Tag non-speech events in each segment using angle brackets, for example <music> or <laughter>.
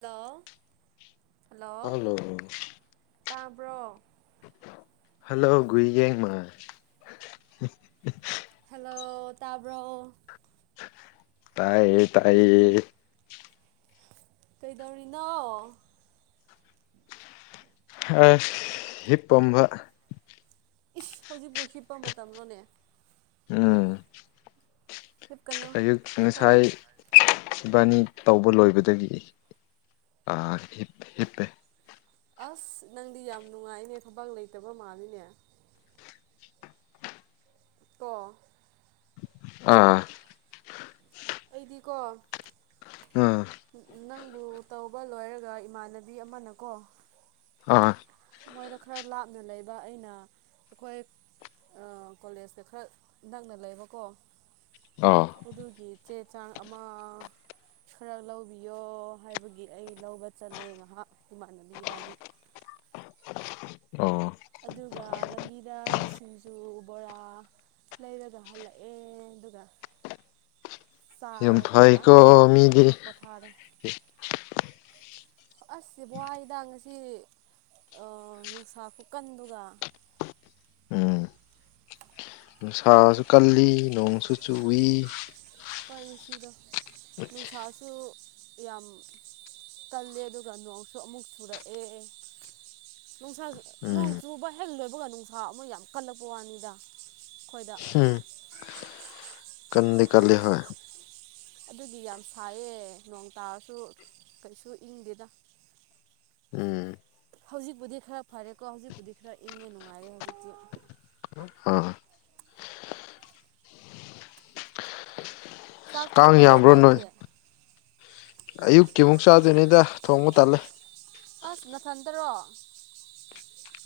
ꯗ hello ꯇꯥꯕ꯭ꯔꯣ hello ꯨꯏꯒꯃ ꯍꯂ ꯇꯥꯕ꯭ꯔꯣ ꯇꯥꯏꯌꯦ ꯇꯥꯏꯌꯦ ꯀꯩꯗꯧꯔꯤꯅꯣ ꯑ ꯍꯤꯞꯄꯝꯕ ꯏꯁ ꯍꯧꯖꯤꯛꯄꯥꯎ ꯍꯤꯞꯄ ꯃꯇꯝꯗꯣꯅꯦ ꯑ ꯍꯤꯞꯀꯅꯨ ꯑꯌꯨꯛ ꯉꯁꯥꯏ ꯍꯣꯔꯦꯟ ꯏꯕꯥꯅꯤ ꯇꯧꯕ ꯂꯣꯏꯕꯗꯒꯤ ꯍꯤꯞꯄꯦ ꯑꯁ ꯅꯪꯗꯤ ꯌꯥꯝ ꯅꯨꯡꯉꯥꯏꯅꯦ ꯊꯕꯛ ꯂꯩꯇꯕ ꯃꯥꯜꯂꯤꯅꯦ ꯇꯣ ꯑꯥ ꯑꯩꯗꯤꯀꯣ ꯑꯥ ꯅꯪꯕꯨ ꯇꯧꯕ ꯂꯣꯏꯔꯒ ꯏꯃꯥꯟꯅꯕꯤ ꯑꯃꯅꯀꯣ ꯑ ꯃꯣꯏꯗ ꯈꯔ ꯂꯥꯞꯅ ꯂꯩꯕ ꯑꯩꯅ ꯑꯩꯈꯣꯏ ꯀꯣꯂꯦꯖꯇ ꯈꯔ ꯅꯛꯅ ꯂꯩꯕꯀꯣ ꯑꯣ ꯑꯗꯨꯒꯤ ꯆꯦ ꯆꯥꯡ ꯑꯃ ꯈꯔ ꯂꯧꯕꯤꯌꯣ ꯍꯥꯏꯕꯒꯤ ꯑꯩ ꯂꯧꯕ ꯆꯠꯂꯦ ꯉꯥꯏꯍꯥꯛ ꯏꯃꯥꯟꯅꯕꯤ ꯏꯕꯥꯅꯤ ꯑꯣ ꯑꯗꯨꯒ ꯂꯝꯕꯤꯗ ꯁꯤꯡꯖꯨ ꯕꯣꯔꯥ ꯂꯩꯔꯒ ꯍꯜꯂꯛꯑꯦ ꯑꯗꯨꯒ ꯝ ꯆꯥꯔꯒ ꯐꯩꯀꯣ ꯃꯤꯗꯤ ꯑꯁꯁ ꯕꯣꯕꯥꯏꯗ ꯉꯁꯤ ꯅꯨꯡꯁꯥ ꯀꯨꯀꯟꯗꯨꯒ ꯎꯝ ꯁꯥꯁꯨ ꯀꯜꯂꯤ ꯅꯣꯡꯁꯨ ꯆꯨꯏ ꯁꯤꯗꯣ ꯅꯨꯡꯁꯥꯁꯨ ꯌꯥꯝ ꯀꯜꯂꯦ ꯑꯗꯨꯒ ꯅꯣꯡꯁꯨ ꯑꯃꯨꯛ ꯆꯨꯔꯛꯑꯦ ꯅꯨꯡꯁꯥ ꯅꯣꯡ ꯎꯝ ꯆꯨꯕ ꯍꯦꯛ ꯂꯣꯏꯕꯒ ꯅꯨꯡꯁꯥ ꯑꯃ ꯌꯥꯝ ꯀꯜꯂꯛꯄ ꯋꯥꯅꯤꯗ ꯈꯣꯏꯗ ꯀꯥꯟꯗꯤ ꯀꯂꯂꯤ ꯍꯥꯏ ꯑꯗꯨꯗꯤ ꯌꯥꯝ ꯐꯥꯏꯌꯦ ꯅꯣꯡ ꯇꯥꯔꯁꯨ ꯀꯩꯁꯨ ꯏꯪꯗꯦꯗ <inaudible> ꯎꯝ ꯍꯧꯖꯤꯛꯄꯨꯗꯤ ꯈꯔ ꯐꯔꯦꯀꯣ ꯍꯧꯖꯤꯛꯄꯨꯗꯤ ꯈꯔ ꯏꯪꯉꯦ ꯅꯨꯡꯉꯥꯏꯔꯦ ꯍꯧꯖꯤꯛꯇꯤ ꯑꯥ ꯑꯁ ꯆꯥꯛ ꯀꯥꯡ ꯊꯣꯡꯉꯕꯣ ꯅꯣꯏ ꯑꯩꯗꯤ ꯑꯌꯨꯛꯀꯤꯃꯨꯛ ꯆꯥꯗꯣꯏꯅꯤꯗ ꯊꯣꯡꯃꯨꯛ ꯇꯜꯂꯦ ꯑꯁ ꯃꯊꯟꯇꯔꯣ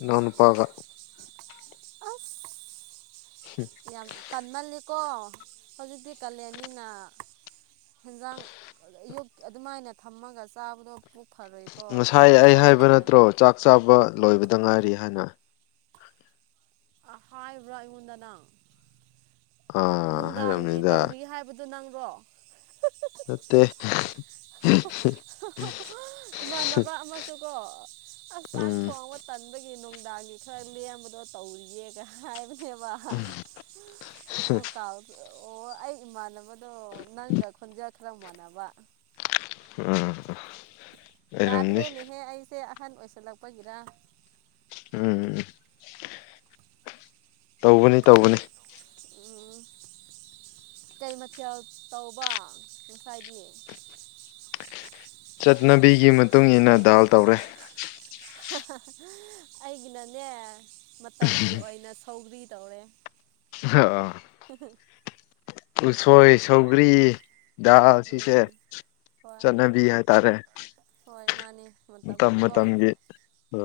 ꯅꯅ ꯄꯥꯒ ꯑ ꯌꯥꯝ ꯇꯟꯃꯜꯂ ꯀꯣ ꯍꯧꯖꯤꯛꯇꯤ ꯀꯥꯂꯦꯟꯅꯤꯅ ꯍꯦꯟꯖꯥꯡ ꯑꯌꯨꯛ ꯑꯗꯨꯃꯥꯏꯅ ꯊꯝꯃꯒ ꯆꯥꯕꯗꯣ ꯐꯔꯣꯏꯀꯣ ꯉꯁꯥꯏ ꯑꯩ ꯍꯛꯆꯥꯡ ꯍꯥꯏꯕ ꯐꯔꯣꯏ ꯅꯠꯇ꯭ꯔꯣ ꯆꯥꯛ ꯆꯥꯕ ꯂꯣꯏꯕꯗ ꯉꯥꯏꯔꯤ ꯍꯥꯏꯅ ꯍꯥꯏꯕ꯭ꯔꯥ ꯑꯩꯉꯣꯟꯗ ꯅꯪ ꯑꯥ ꯍꯥꯏꯔꯛꯝꯅꯤꯗ ꯑꯗꯨ ꯅꯪꯕꯔꯣ ꯃꯠꯇꯦ ꯏꯃꯥꯟꯅꯕ ꯑꯃꯁꯨ ꯀꯣ ꯑꯁ ꯆꯥꯛ ꯎꯝ ꯊꯣꯡꯕ ꯇꯟꯕꯒꯤ ꯅꯨꯡ ꯅꯨꯡꯗꯥꯡꯒꯤ ꯈꯔ ꯂꯦꯝꯕꯗꯣ ꯇꯧꯔꯤꯌꯦꯦꯒ ꯍꯥꯏꯕꯅꯦꯕ ꯑꯣ ꯀꯥꯎꯗ ꯑꯣ ꯑꯩ ꯏꯃꯥꯟꯅꯕꯗꯣ ꯅꯪꯒ ꯈꯣꯟꯖꯥ ꯈꯔ ꯃꯥꯟꯅꯕ ꯑ ꯌꯥꯗ꯭ꯔꯦꯅꯦꯍꯦ ꯑꯩꯁꯦ ꯑꯍꯟ ꯑꯣꯏꯁꯜꯂꯛꯄꯒꯤꯔ ꯎꯝ ꯇꯧꯕꯅꯤ ꯇꯧꯕꯅꯤ ꯎ ꯀꯩ ꯃꯊꯦꯜ ꯇꯧꯕ ꯉꯁꯥꯏꯗꯤ ꯆꯠꯅꯕꯤꯒꯤ ꯃꯇꯨꯡ ꯏ ꯃꯇꯨꯡꯏꯟꯅ ꯗꯥꯜ ꯇꯧꯔꯦ ꯑꯩꯒꯤꯅꯅꯦ ꯃꯇꯝꯒꯤ ꯑꯣꯏꯅ ꯁꯧꯒ꯭ꯔꯤ ꯇꯧꯔꯦ ꯍ ꯑ ꯍꯝ ꯍꯝ ꯎꯁꯣꯏ ꯁꯧꯒ꯭ꯔꯤ ꯎ ꯁꯤꯁꯦ ꯎꯝ ꯍꯣꯏ ꯆꯠꯅꯕꯤ ꯍꯥꯏ ꯇꯥꯔꯦ ꯍꯣꯏ ꯃꯥꯅꯦ ꯃꯇꯝꯒꯤꯀꯣ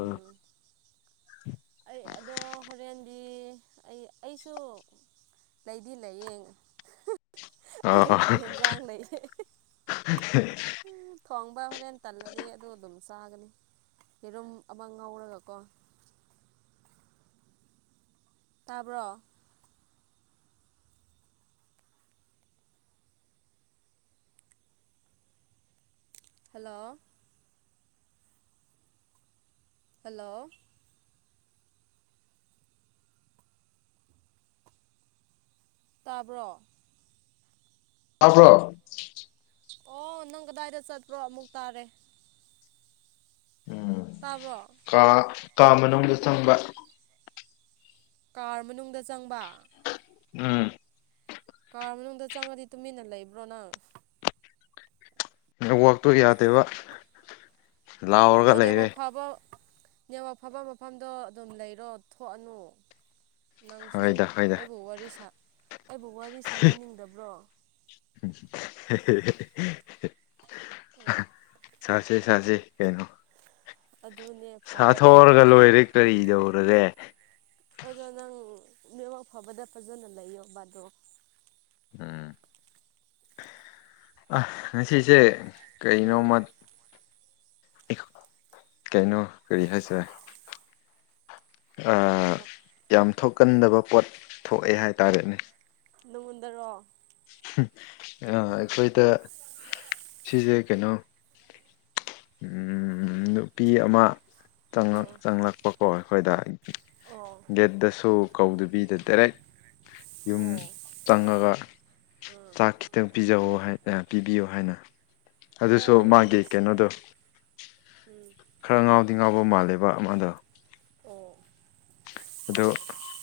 ꯎꯝ ꯑꯩ ꯑꯗꯣ ꯍꯣꯔꯦꯟ ꯑꯩ ꯑꯩꯁꯨ ꯂꯩꯗꯤ ꯂꯩꯌꯦꯡ ꯑꯥ ꯑꯌꯨꯀꯤ ꯌꯦꯟꯖꯥꯡ ꯂꯩꯌꯦ <unintelligible> <unintelligible> ꯈ꯭ꯣꯡꯕ ꯍꯣꯔꯦꯟ ꯇꯜꯂꯗꯤ ꯑꯗꯨ ꯑꯗꯨꯝ ꯆꯥꯒꯅꯤ ꯌꯦꯔꯨꯝ ꯑꯃ ꯉꯧꯔꯒꯀꯣ <unintelligible> <unintelligible> ꯇꯥꯕ꯭ꯔꯣ ꯍꯜꯂꯣ ꯍꯜꯂꯣ ꯇꯥꯕ꯭ꯔꯣ ꯍꯥꯈ꯭ꯔꯣ ꯑꯣ ꯅꯪ ꯀꯗꯥꯏꯗ ꯆꯠꯄ꯭ꯔꯣ ꯑꯃꯨꯛ ꯇꯥꯔꯦ ꯎꯝ ꯇꯥꯕ꯭ꯔꯣ ꯀꯥ ꯀꯥ ꯃꯅꯨꯡꯗ ꯆꯪꯕ ꯀꯥꯔ ꯃꯅꯨꯡꯗ ꯆꯪꯕ ꯎꯝ ꯔ ꯃꯅꯨꯡꯗ ꯆꯪꯉꯗꯤ ꯇꯨꯃꯤꯟꯅ ꯂꯩꯕ꯭ꯔꯣ ꯅꯪ ꯅꯋꯥꯛꯇꯨ ꯌꯥꯗꯦꯕ ꯂꯥꯎꯔꯒ ꯂꯩꯔꯦ ꯅꯦꯋꯥꯛ ꯐꯐꯝ ꯃꯐꯝꯗꯣ ꯑꯗꯨꯝ ꯂꯩꯔꯣ ꯊꯣꯛꯑꯅꯨ ꯅꯪ ꯁꯤꯁꯨ ꯍꯣꯏꯗ ꯍꯣꯏꯗ ꯑꯩꯕꯨ ꯑꯩꯕꯨ ꯋꯥꯔꯤ ꯁꯥꯟꯅꯅꯤꯡꯗꯕ꯭ꯔꯣ ꯎꯝ ꯁꯥꯁꯦ ꯁꯥꯁꯦ ꯀꯩꯅꯣ ꯑꯗꯨꯅꯦ ꯐꯕꯗ ꯁꯥꯊꯣꯛꯑꯔꯒ ꯂꯩꯌꯣꯕ ꯂꯣꯏꯔꯦ ꯀꯔꯤꯗꯧꯔꯒꯦ ꯑꯗꯣ ꯅꯪ ꯅꯦꯠꯋꯥꯛ ꯐꯕꯗ ꯐꯖꯅ ꯂꯩꯌꯣ ꯕꯥꯗꯣ ꯎꯝ ꯑ ꯉ ꯁꯤꯁꯦ ꯎꯝ ꯀꯩꯅꯣꯃ ꯀꯩꯅꯣ ꯀꯔꯤ ꯍꯥꯏꯁꯔꯦ ꯍꯥꯏꯌꯣ ꯌꯥꯝ ꯊꯣꯛꯀꯟꯗꯕ ꯄꯣꯠ ꯊꯣꯛꯑꯦ ꯍꯥꯏꯇꯥꯥꯔꯦꯅꯦ ꯅꯅꯨꯡꯉꯣꯟꯟꯗꯔꯣ ꯑꯩꯈꯣꯏꯗ ꯁꯤꯁꯦ ꯀꯩꯅꯣ ꯅꯨꯄꯤ ꯑꯃ ꯑꯥ ꯆꯪꯂꯛꯄ ꯍꯣꯏ ꯑꯩꯈꯣꯏꯗ ꯑꯣ ꯒꯦꯠꯇꯁꯨ ꯀꯧꯗꯨꯕꯤꯗ ꯗꯥꯏꯔꯦꯛ ꯌꯨꯝ ꯑꯣ ꯆꯪꯉꯒ ꯑꯥ ꯆꯥꯛ ꯈꯤꯇꯪ ꯄꯤꯖꯧ ꯍꯥꯏ ꯄꯤꯕꯤꯌꯣ ꯍꯥꯏꯅ ꯑꯗꯨꯁꯨ ꯑꯣ ꯌꯥꯝ ꯃꯥꯒꯤ ꯅꯨꯡꯁꯤꯌꯦ ꯀꯩꯅꯣꯗꯣ ꯎꯝ ꯈꯔ ꯉꯥꯎꯗꯤ ꯉꯥꯎꯕ ꯃꯥꯜꯂꯦꯕ ꯑꯃ ꯑꯗꯣ ꯑꯣ ꯑꯗꯣ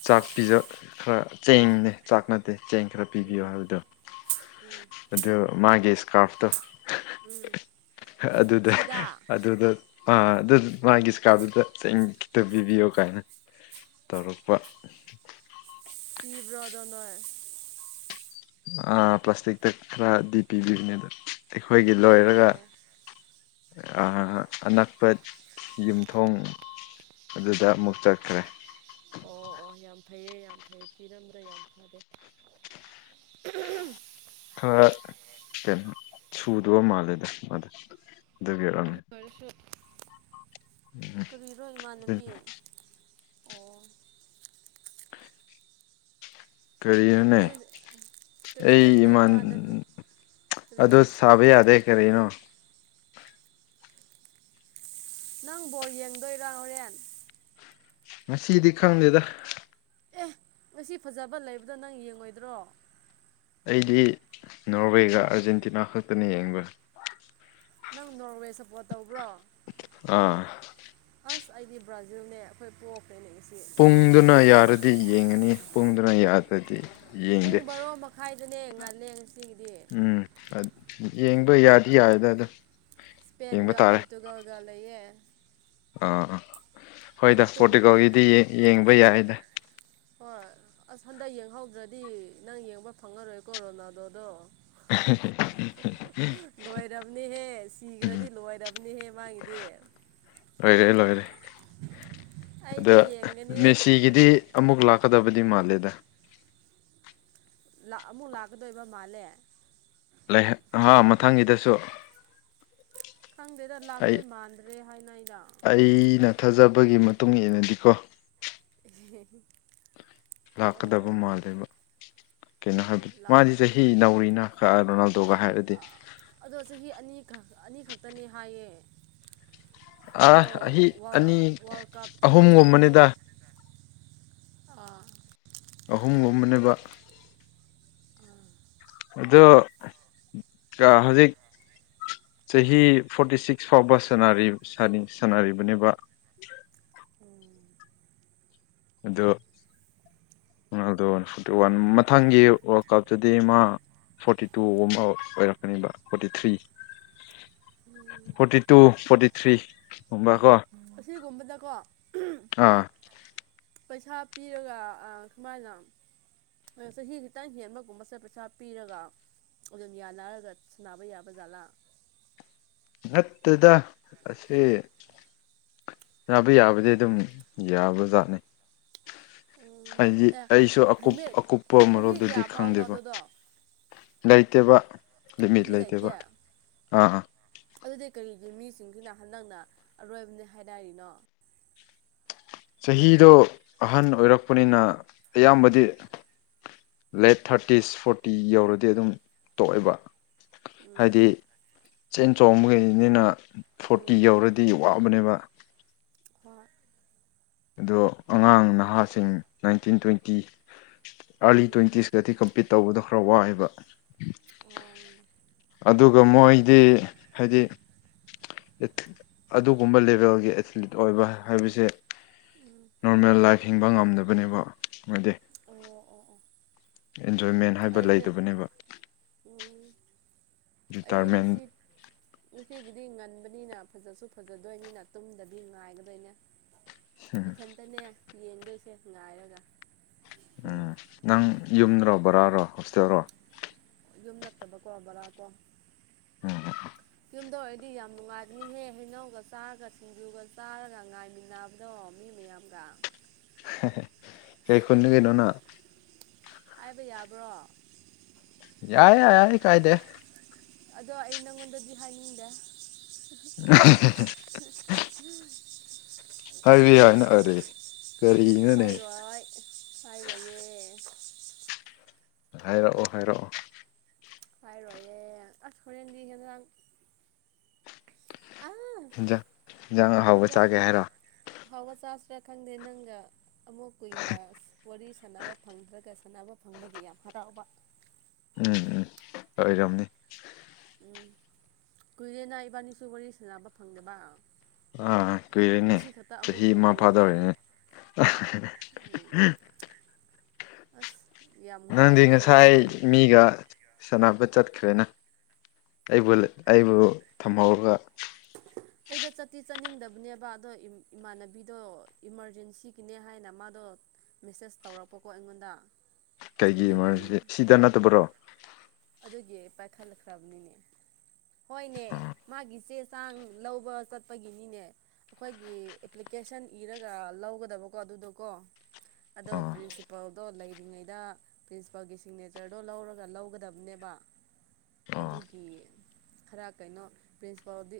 ꯆꯥꯛ ꯄꯤꯖ ꯈꯔ ꯆꯦꯡꯅꯦ ꯆꯥꯛ ꯅꯠꯇꯦ ꯆꯦꯡ ꯈꯔ ꯄꯤꯕꯤꯌꯣ ꯎꯝ ꯍꯥꯏꯕꯗꯣ ꯎꯝ ꯑꯗꯨ ꯃꯥꯒꯤ ꯏꯁꯀꯥꯔꯐꯇꯣ ꯎꯝ ꯑꯗꯨꯗ ꯐꯤꯗꯥ ꯑꯗꯨꯗ ꯑꯥ ꯑꯗꯨ ꯃꯥꯒꯤ ꯏꯁꯀꯥꯔꯗꯨꯗ ꯆꯦꯡ ꯈꯤꯇ ꯄꯤꯕꯤꯌꯣ ꯀꯥꯏꯅ ꯇꯧꯔꯨꯛꯄ ꯇꯤꯕ꯭ꯔꯗꯅ ꯑ ꯄ꯭ꯂꯥꯁꯇꯤꯛꯇ ꯈꯔꯗꯤ ꯄꯤꯕꯤꯕꯅꯤ ꯑꯗ ꯑꯩꯈꯣꯏꯒꯤ ꯂꯣꯏꯔꯒ ꯑꯣ ꯑꯅꯛꯄ ꯌꯨꯝꯊꯣꯡ ꯑꯗꯨꯗ ꯑꯃꯨꯛ ꯆꯠꯈ꯭ꯔꯦ ꯑꯣ ꯑꯣ ꯌꯥꯝ ꯐꯩꯌꯦꯦ ꯌꯥꯝ ꯐꯩꯌꯦ ꯄꯤꯔꯝꯗ ꯌꯥꯝ ꯐꯔꯦ <unintelligible> ꯈꯔ ꯀꯩꯅꯣ ꯁꯨꯗꯕ ꯃꯥꯜꯂꯦꯗ ꯃꯥꯗ ꯑꯗꯨꯕꯤꯔꯝꯅꯤ ꯑꯗꯨ ꯑꯣꯏꯔꯁꯨ ꯀꯔꯤꯔꯣ ꯎꯝ ꯏꯃꯥꯟꯅꯕꯤ ꯑꯣ ꯀꯔꯤꯅꯅꯦ ꯅꯪ ꯀꯔꯤꯁꯨ ꯑꯩ ꯅꯠꯇꯦꯗ ꯏꯃꯥꯟ ꯏꯃꯥꯟꯅꯕꯤ ꯀꯔꯤ ꯑꯗꯨ ꯁꯥꯕ ꯌꯥꯗꯦ ꯀꯔꯤꯅꯣ <unintelligible> ꯅꯪꯕꯨꯣ ꯌꯦꯡꯗꯣꯏꯔꯣ ꯍꯣꯔꯦꯟ ꯉꯁꯤꯗꯤ ꯈꯪꯗꯦꯗ ꯑꯦ ꯉꯁꯤ ꯐꯖꯕ ꯂꯩꯕꯗꯣ ꯅꯪ ꯌꯦꯡꯉꯣꯏꯗ꯭ꯔꯣ ꯑꯩꯗꯤ ꯅꯣꯔꯋꯦꯒ ꯑꯥꯔꯖꯦꯟꯇꯤꯅꯥ ꯈꯛꯇꯅ ꯌꯦꯡꯕ ꯅꯪ ꯅꯣꯡꯔꯦ ꯁꯞꯄꯣꯔꯠ ꯇꯧꯕ꯭ꯔꯣ ꯑꯥ ꯑꯁ ꯑꯩꯗꯤ ꯕ꯭ꯔꯥꯖꯤꯜꯅꯦ ꯑꯩꯈꯣꯏ ꯄꯣꯛ ꯄꯨꯡꯗꯨꯅ ꯌꯥꯔꯗꯤ ꯌꯦꯡꯉꯅꯤ ꯄꯨꯡꯗꯨꯅ ꯌꯥꯗꯗꯤ ꯄꯨꯡ ꯌꯦꯡꯗꯦ ꯕꯥꯔꯣ ꯃꯈꯥꯏꯗꯅꯦ ꯉꯜꯂꯦ ꯉꯁꯤꯒꯤꯗꯤ ꯎꯝ ꯌꯦꯡꯕ ꯌꯥꯗꯤ ꯌꯥꯗꯗ ꯏꯁꯄꯦꯟꯟꯒ ꯄꯨꯔꯇꯨꯒꯥꯜꯒ ꯂꯩꯑꯌꯦ ꯑꯥ ꯑꯥ ꯍꯣꯏꯗ ꯄꯣꯔꯇꯨꯀꯜꯒꯤꯗꯤ ꯌꯦꯡꯕ ꯌꯥꯏꯗ ꯍꯣꯏ ꯑꯁ ꯍꯟꯗꯛ ꯌꯦꯡꯍꯧꯗ꯭ꯔꯗꯤ ꯅꯪ ꯌꯦꯡꯕ ꯐꯪꯉꯔꯣꯏꯀꯣ ꯔꯣꯅꯥꯗꯣꯗꯣ ꯂꯣꯏꯔꯕꯅꯤꯍꯦ ꯁꯤꯈ꯭ꯔꯗꯤ ꯎꯝ ꯂꯣꯏꯔꯕꯅꯤꯍꯦ ꯃꯥꯒꯤꯗꯤ ꯍ ꯂꯣꯏꯔꯦ ꯂꯣꯏꯔꯦ ꯑꯗ ꯑꯩꯗꯤ ꯌꯦꯡꯒꯅꯤ ꯃꯦꯁꯤꯒꯤꯗꯤ ꯑꯃꯨꯛ ꯂꯥꯛ ꯀꯗꯕꯗꯤ ꯃꯂꯦꯗ ꯑꯃꯨꯛ ꯂꯥꯛꯀꯗꯣꯏꯕ ꯃꯥꯜꯂꯦ ꯂꯩ ꯍꯥ ꯃꯊꯪꯒꯤꯗꯁꯨ ꯈꯪꯗꯦꯗ ꯑꯩ ꯂꯥꯛꯇꯣꯏ ꯃꯥꯟꯗ꯭ꯔꯦ ꯍꯥꯏꯅ ꯑꯩꯗ ꯒꯤ ꯃꯇꯨꯡ ꯏꯟꯅꯗꯤꯀꯣ ꯍ ꯂꯥꯛꯀꯗꯕ ꯃꯥꯜꯂꯦꯕ ꯀꯩꯅꯣ ꯑꯣ ꯍꯥꯏꯕ ꯂꯥ ꯃꯥꯗꯤ ꯆꯍꯤ ꯅꯧꯔꯤꯅ ꯔꯣꯅꯥꯜꯗꯣꯒ ꯍꯥꯏꯔꯗꯤ ꯑꯥ ꯑꯗꯣ ꯆꯍꯤ ꯑꯅꯤꯈꯛ ꯑꯅꯤꯈꯛꯇꯅꯤ ꯍꯥꯏꯌꯦ ꯑ ꯑꯗꯣ ꯑ ꯋꯥꯔꯜ ꯑꯅꯤ ꯋꯥꯔꯜ ꯀꯞꯇꯤ ꯑꯍꯨꯝꯒꯨꯝꯕꯅꯤꯗ ꯑ ꯑꯍꯨꯝꯒꯨꯝꯕꯅꯦꯕ ꯑꯣ ꯍꯧꯖꯤꯛ ꯆꯍꯤ ꯐꯣꯔꯇꯤ ꯁꯤꯛꯁ ꯐꯥꯎꯕ ꯁ ꯁꯥꯟꯅꯔꯤꯕꯅꯦꯕ <unintelligible> ꯑꯗꯣ ꯀꯩꯅꫭꯗꯥ ꯐꫭꯔꯇꯤ ꯋꯥꯟ ꯃꯊꯪꯒꯤ ꯋꯥꯔꯜ ꯀꯞꯇꯗꯤ ꯃꯥ ꯐꯣꯔꯇꯤ ꯇꯨꯒꯨꯝꯕ ꯑꯣꯏꯔꯛꯀꯅꯦꯕ forty three <inaudible> forty two forty three ꯒꯨꯝꯕ ꯀꯣ ꯑꯁꯤꯒꯨꯝꯕꯗꯀꯣ ꯑꯥ ꯄꯩꯁꯥ ꯄꯤꯔꯒ ꯑꯥ ꯈꯃꯥꯏꯅ ꯑ ꯆꯍꯤ ꯈꯤꯇꯪ ꯍꯦꯟꯕꯒꯨꯝꯕꯁꯦ ꯄꯩꯁꯥ ꯄꯤꯔꯒ ꯑꯗꯨꯝ ꯌꯥꯟꯅꯔꯒ ꯁꯅꯥꯕ ꯌꯥꯕ ꯖꯥꯠꯂꯥ ꯅꯠꯇꯦꯗ ꯑꯁꯦ ꯌꯥꯕ ꯌꯥꯕꯗꯤ ꯑꯗꯨꯝ ꯌꯥꯕꯖꯥꯠꯅꯤ ꯎꯝ ꯍꯥꯏꯗꯤ ꯑꯦ ꯑꯩꯁꯨ ꯑꯀꯨꯞ ꯂꯤꯃꯤꯠ ꯑꯀꯨꯞꯄ ꯆꯍꯤ ꯃꯔꯣꯜꯗꯗꯤ ꯀꯌꯥ ꯐꯥꯎꯅꯣ ꯈꯪꯗꯦꯕ ꯑꯗꯨꯗꯣ ꯂꯩꯇꯦꯕ ꯂꯤꯃꯤꯠ ꯆꯍꯤ ꯂꯩꯇꯦꯕ ꯂꯩꯇꯦ ꯑꯥ ꯑꯥ ꯒꯤ ꯃꯤꯁꯤꯡꯁꯤꯅ ꯍꯟꯗꯛꯅ ꯑꯔꯣꯏꯕꯅꯤ ꯍꯥꯏꯅꯥꯔꯤꯅꯣ ꯆꯍꯤꯗꯣ ꯑꯍꯟ ꯑꯣꯏꯔꯛꯄꯅꯤꯅ ꯑꯌꯥꯝꯕꯗꯤ ꯂꯦꯠ ꯊꯥꯔꯇꯤꯁ ꯐꯣꯔꯇꯤ ꯌꯧꯔꯗꯤ ꯑꯗꯨꯝ ꯇꯣꯛꯑꯦꯕ ꯎꯝ ꯍꯥꯏꯗꯤ ꯆꯦꯟ ꯆꯣꯡꯕꯒꯤꯅꯤꯅ ꯐꯣꯔꯇꯤ ꯎꯝ ꯌꯧꯔꯗꯤ ꯋꯥꯕꯅꯦꯕ ꯍꫭꯏ ꯑꯗꯣ ꯑꯉꯥꯡ ꯅꯍꯥꯁꯤꯡ ꯅꯥꯏꯟꯇꯤꯟ ꯇ꯭ꯋꯦꯟꯇꯤ ꯑꯥꯔꯂꯤ ꯎꯝ ꯇ꯭ꯋꯦꯟꯇꯤꯁꯀꯗꯤ ꯀꯝꯄꯤꯠ ꯇꯧꯕꯗꯣ ꯈꯔ ꯋꯥꯑꯦꯕ ꯑꯣ ꯑꯗꯨꯒ ꯃꯣꯏꯗꯤ ꯍꯥꯏꯗꯤ ꯑꯗꯨꯒꯨꯝꯕ ꯂꯦꯚꯦꯜꯒꯤ ꯑꯦꯊꯂꯤꯠ ꯑꯣꯏꯕ ꯍꯥꯏꯕꯁꯦ ꯎꯝ ꯅꯣꯔꯃꯦꯜ ꯂꯥꯏꯐ ꯍꯤꯡꯕ ꯉꯝꯗꯕꯅꯦꯕ ꯃꯣꯏꯗꯤ ꯑꯣ ꯑꯣ ꯑꯣ ꯑꯦꯟꯖꯣꯏꯃꯦꯟ ꯍꯥꯏꯕ ꯑꯗꯨꯗꯤ ꯂꯩꯇꯕꯅꯦꯕ ꯎꯝ ꯑꯩꯗꯤ ꯔꯤꯇꯥꯌꯔꯃꯦꯟ ꯉꯁꯤ ꯉꯁꯤꯒꯤꯗꯤ ꯉꯟ ꯕꯅꯤꯅ ꯐꯖꯁꯨ ꯐꯖꯗꯣꯏꯅꯤꯅ ꯇꯨꯝꯗꯕꯤ ꯉꯥꯏꯒꯗꯣꯏꯅꯦ ꯎꯝ ꯏꯊꯟꯇꯅꯦ ꯌꯦꯡꯗꫭꯏꯁꯦ ꯉꯥꯏꯔꯒ ꯎꯝ ꯅꯪ ꯌꯨꯝꯗꯔꯣ ꯕꯣꯔꯥꯔꯣ ꯍꯣꯁꯇꯦꯜꯔꯣ ꯌꯨꯝ ꯅꯠꯇꯕꯀꯣ ꯕꯔꯥ ꯀꯣ ꯎꯝ ꯌꯨꯝꯗ ꯑꯣꯏꯔꯗꯤ ꯌꯥꯝ ꯅꯨꯡꯉꯥꯏꯕꯅꯤꯍꯦ ꯍꯩꯅꯧꯒ ꯆꯥꯔꯒ ꯁꯤꯡꯖꯨꯒ ꯆꯥꯔꯒ ꯉꯥꯏꯃꯤꯟꯅꯕꯗꯣ ꯃꯤ ꯃꯤꯌꯥꯝꯒ ꯀꯩ ꯈꯨꯟꯗꯒꯤꯅꯣ ꯅꯪ ꯍꯥꯏꯕ ꯌꯥꯕ꯭ꯔꯣ ꯌꯥꯏ ꯌꯥꯏ ꯀꯥꯏꯗꯦ ꯑꯗꯣ ꯑꯩ ꯅꯪꯉꯣꯟꯗꯗꯤ ꯍꯥꯏꯅꯤꯡꯗꯦ <inaudible> <inaudible> ꯍꯥꯏꯕ ꯍꯥꯏꯅ ꯑꯔ ꯍꯥꯏꯔꯣꯏ ꯍꯥꯏꯔꯣꯏꯌꯦ ꯍꯥꯏꯔꯛꯑꯣ ꯍꯥꯏꯔꯛꯑꯣ ꯍꯥꯏꯔꯣꯌꯦ ꯑꯁ ꯍꯣꯔꯦꯟꯗꯤ ꯍꯦꯟꯁꯥꯡ ꯍꯦꯟꯖꯥꯡ ꯌꯦꯟꯖꯥꯡ ꯑꯍꯥꯎꯕ ꯍꯦꯟꯖꯥꯡ ꯆꯥꯒꯦ ꯍꯥꯏꯔꯣ ꯍꯥꯎꯒ ꯆꯥꯁꯤꯔꯥ ꯈꯪꯗꯦ ꯅꯪꯒ ꯑꯃꯨꯛ ꯀꯨꯏꯅ ꯋꯥꯔꯤ ꯁꯥꯟꯅꯕ ꯐꯪꯗ꯭ꯔꯒ ꯀꯥꯟꯅꯕ ꯐꯪꯕꯒꯤ ꯌꯥꯝ ꯍꯔꯥꯎꯕ ꯎꯝ ꯎꯝ ꯑꯣꯏꯔꯝꯅꯤ ꯎꯝ ꯀꯨꯏꯔꯦꯅ ꯏꯕꯥꯅꯤꯁꯨ ꯋꯥꯔꯤ ꯁꯥꯟꯅꯕ ꯐꯪꯗꯕ ꯑꯥ ꯀꯨꯏꯔꯦꯅꯦ ꯉꯁꯤ ꯈꯛꯇ ꯑꯃꯨꯛ ꯆꯍꯤ ꯑꯃ ꯐꯪꯕꯅꯤꯅꯦ ꯐꯥꯗꯧꯔꯤꯅꯦ ꯎꯝ ꯑꯁ ꯌꯥꯝ ꯑ ꯅꯪꯗꯤ ꯉꯥꯛꯑꯦ ꯑꯩꯗꯤ ꯉꯁꯥꯏ ꯅꯪ ꯃꯤꯒ ꯁꯥꯟꯅꯕ ꯆꯠ ꯆꯠꯈ꯭ꯔꯦꯅ ꯑꯩꯕꯨ ꯑꯩꯕꯨ ꯊꯝꯍꯧꯔꯒ <inaudible> ꯑꯩꯗꯣ ꯆꯠꯇꯤ ꯆꯠꯅꯤꯡꯗꯕꯅꯦꯕ ꯑꯗꯣ ꯏꯃꯥꯟꯅꯕꯤꯗꯣ ꯏꯃꯥꯔꯖꯦꯟꯁꯤꯒꯤꯅꯦ ꯍꯥꯏꯅ ꯃꯥꯗꯣ ꯃꯦꯁꯦꯁ ꯇꯧꯔꯛꯄꯀꯣ ꯑꯩꯉꯣꯟꯗ ꯀꯩꯒꯤ ꯏ ꯑꯗꯨꯒꯤ ꯃꯔ ꯁꯤꯗ ꯅꯠꯇꯕ꯭ꯔꯣ ꯑꯗꯨꯒꯤ ꯄꯥꯏꯈꯠꯂꯛꯈ꯭ꯔꯕꯅꯤꯅꯦ ꯍꯣꯏꯅꯦ ꯑꯥ ꯃꯥꯒꯤꯁꯦ ꯆꯥꯡ ꯂꯧꯕ ꯆꯠꯄꯒꯤꯅꯤꯅꯦ ꯑꯩꯈꯣꯏꯒꯤ ꯑꯦꯄ꯭ꯂꯤꯀꯦꯁꯟ ꯏꯔꯒ ꯂꯧꯒꯗꯕꯀꯣ ꯑꯗꯨꯗꯨ ꯀꯣ ꯑꯣꯁꯤ ꯑꯣ ꯂꯩꯔꯤꯉꯩꯗ ꯄ꯭ꯔꯤꯟꯁꯤꯄꯥꯜꯒꯤ ꯁꯤꯒꯅꯦꯆꯔꯗꯣ ꯂꯧꯔꯒ ꯂꯧꯒꯗꯕꯅꯦꯕ ꯑꯥ ꯑꯗꯨꯒꯤ ꯈꯔ ꯀꯩꯅꯣ ꯄ꯭ꯔꯤꯟꯁꯤꯄꯥꯜꯗꯤ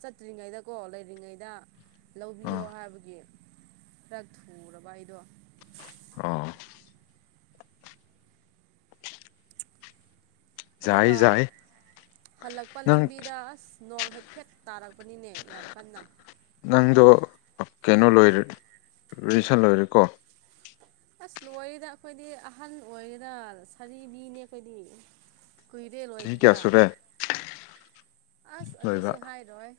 ꯆꯠꯇ꯭ꯔꯤꯉꯩꯗꯀꯣ ꯂꯩꯔꯤꯉꯩꯗ ꯑꯥ ꯂꯧꯕꯤꯌꯣ ꯑꯥ ꯍꯥꯏꯕꯒꯤ ꯈꯔ ꯊꯨꯔꯕ ꯑꯩꯗꯣ ꯑꯣ ꯌꯥꯏ ꯑꯗꯨꯒ ꯌꯥꯏ ꯍꯜꯂꯛꯄ ꯅꯪ ꯂꯝꯕꯤꯗ ꯑꯁ ꯅꯣꯡ ꯍꯦꯛꯐꯦꯠ ꯇꯥꯔꯛꯄꯅꯤꯅꯦ ꯌꯥꯝ ꯀꯟꯅ ꯅꯪꯗꯣ ꯀꯩꯅꯣ ꯂꯣꯏꯔꯦ ꯔꯤꯁꯟ ꯂꯣꯏꯔꯦꯀꯣ ꯑꯁ ꯂꯣꯏꯔꯤꯦꯔ ꯑꯩꯈꯣꯏꯗꯤ ꯑꯍꯜ ꯑꯣꯏꯔꯤꯗ ꯁꯔꯤꯕꯤꯅꯦ ꯑꯩꯈꯣꯏꯗꯤ ꯀꯨꯏꯔꯦꯜ ꯆꯍꯤ ꯑꯣꯏꯈꯤꯕ ꯀꯌꯥ ꯁꯨꯔꯦ ꯑꯁ ꯂꯣꯏꯕ ꯑꯗꯨꯁꯨ ꯍꯥꯏꯔꯣꯏ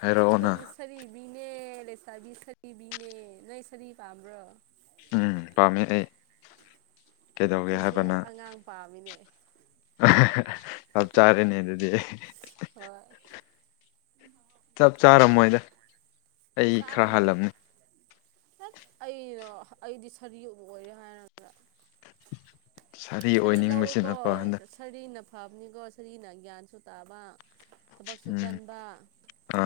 ꯍꯥꯏꯔꯛꯑꯣꯅ ꯀꯣꯏꯗꯤ ꯁꯔꯤꯕꯤꯅꯦ ꯅ ꯁꯔꯤꯐ꯭ꯔꯣ ꯎꯝ ꯄꯥꯝꯃꯦ ꯑꯩ ꯀꯩꯗꯧꯒꯦ ꯑꯩꯁꯨ ꯑꯉꯥꯡ ꯄꯥꯝꯃꯤꯅꯦ ꯑꯞ ꯆꯥꯔꯦ ꯅ ꯑꯗꯨꯤꯗꯤ ꯍꯣꯏ ꯆꯞ ꯆꯥꯔꯝꯃꯣꯏꯗ ꯑꯩ ꯈꯔ ꯆꯥꯔꯝ ꯍꯜꯂꯝꯅꯤ ꯑꯩꯅ ꯑꯩꯗꯤ ꯁꯥꯔꯤꯕꯨ ꯑꯣꯏꯔꯦ ꯍꯥꯏꯔꯗ꯭ꯔ ꯁꯥꯔꯤ ꯑꯣꯏꯅꯤꯡꯕꯕꯁꯤ ꯅꯀꯣ ꯍꯟꯗꯛ ꯁꯥꯔꯤꯅ ꯐꯕꯅꯤꯀꯣ ꯁꯔꯤꯅ ꯒ꯭ꯌꯥꯟꯁꯨ ꯇꯥꯕ ꯊꯕꯛꯁꯨ ꯎꯝ ꯀꯟꯕ ꯑꯥ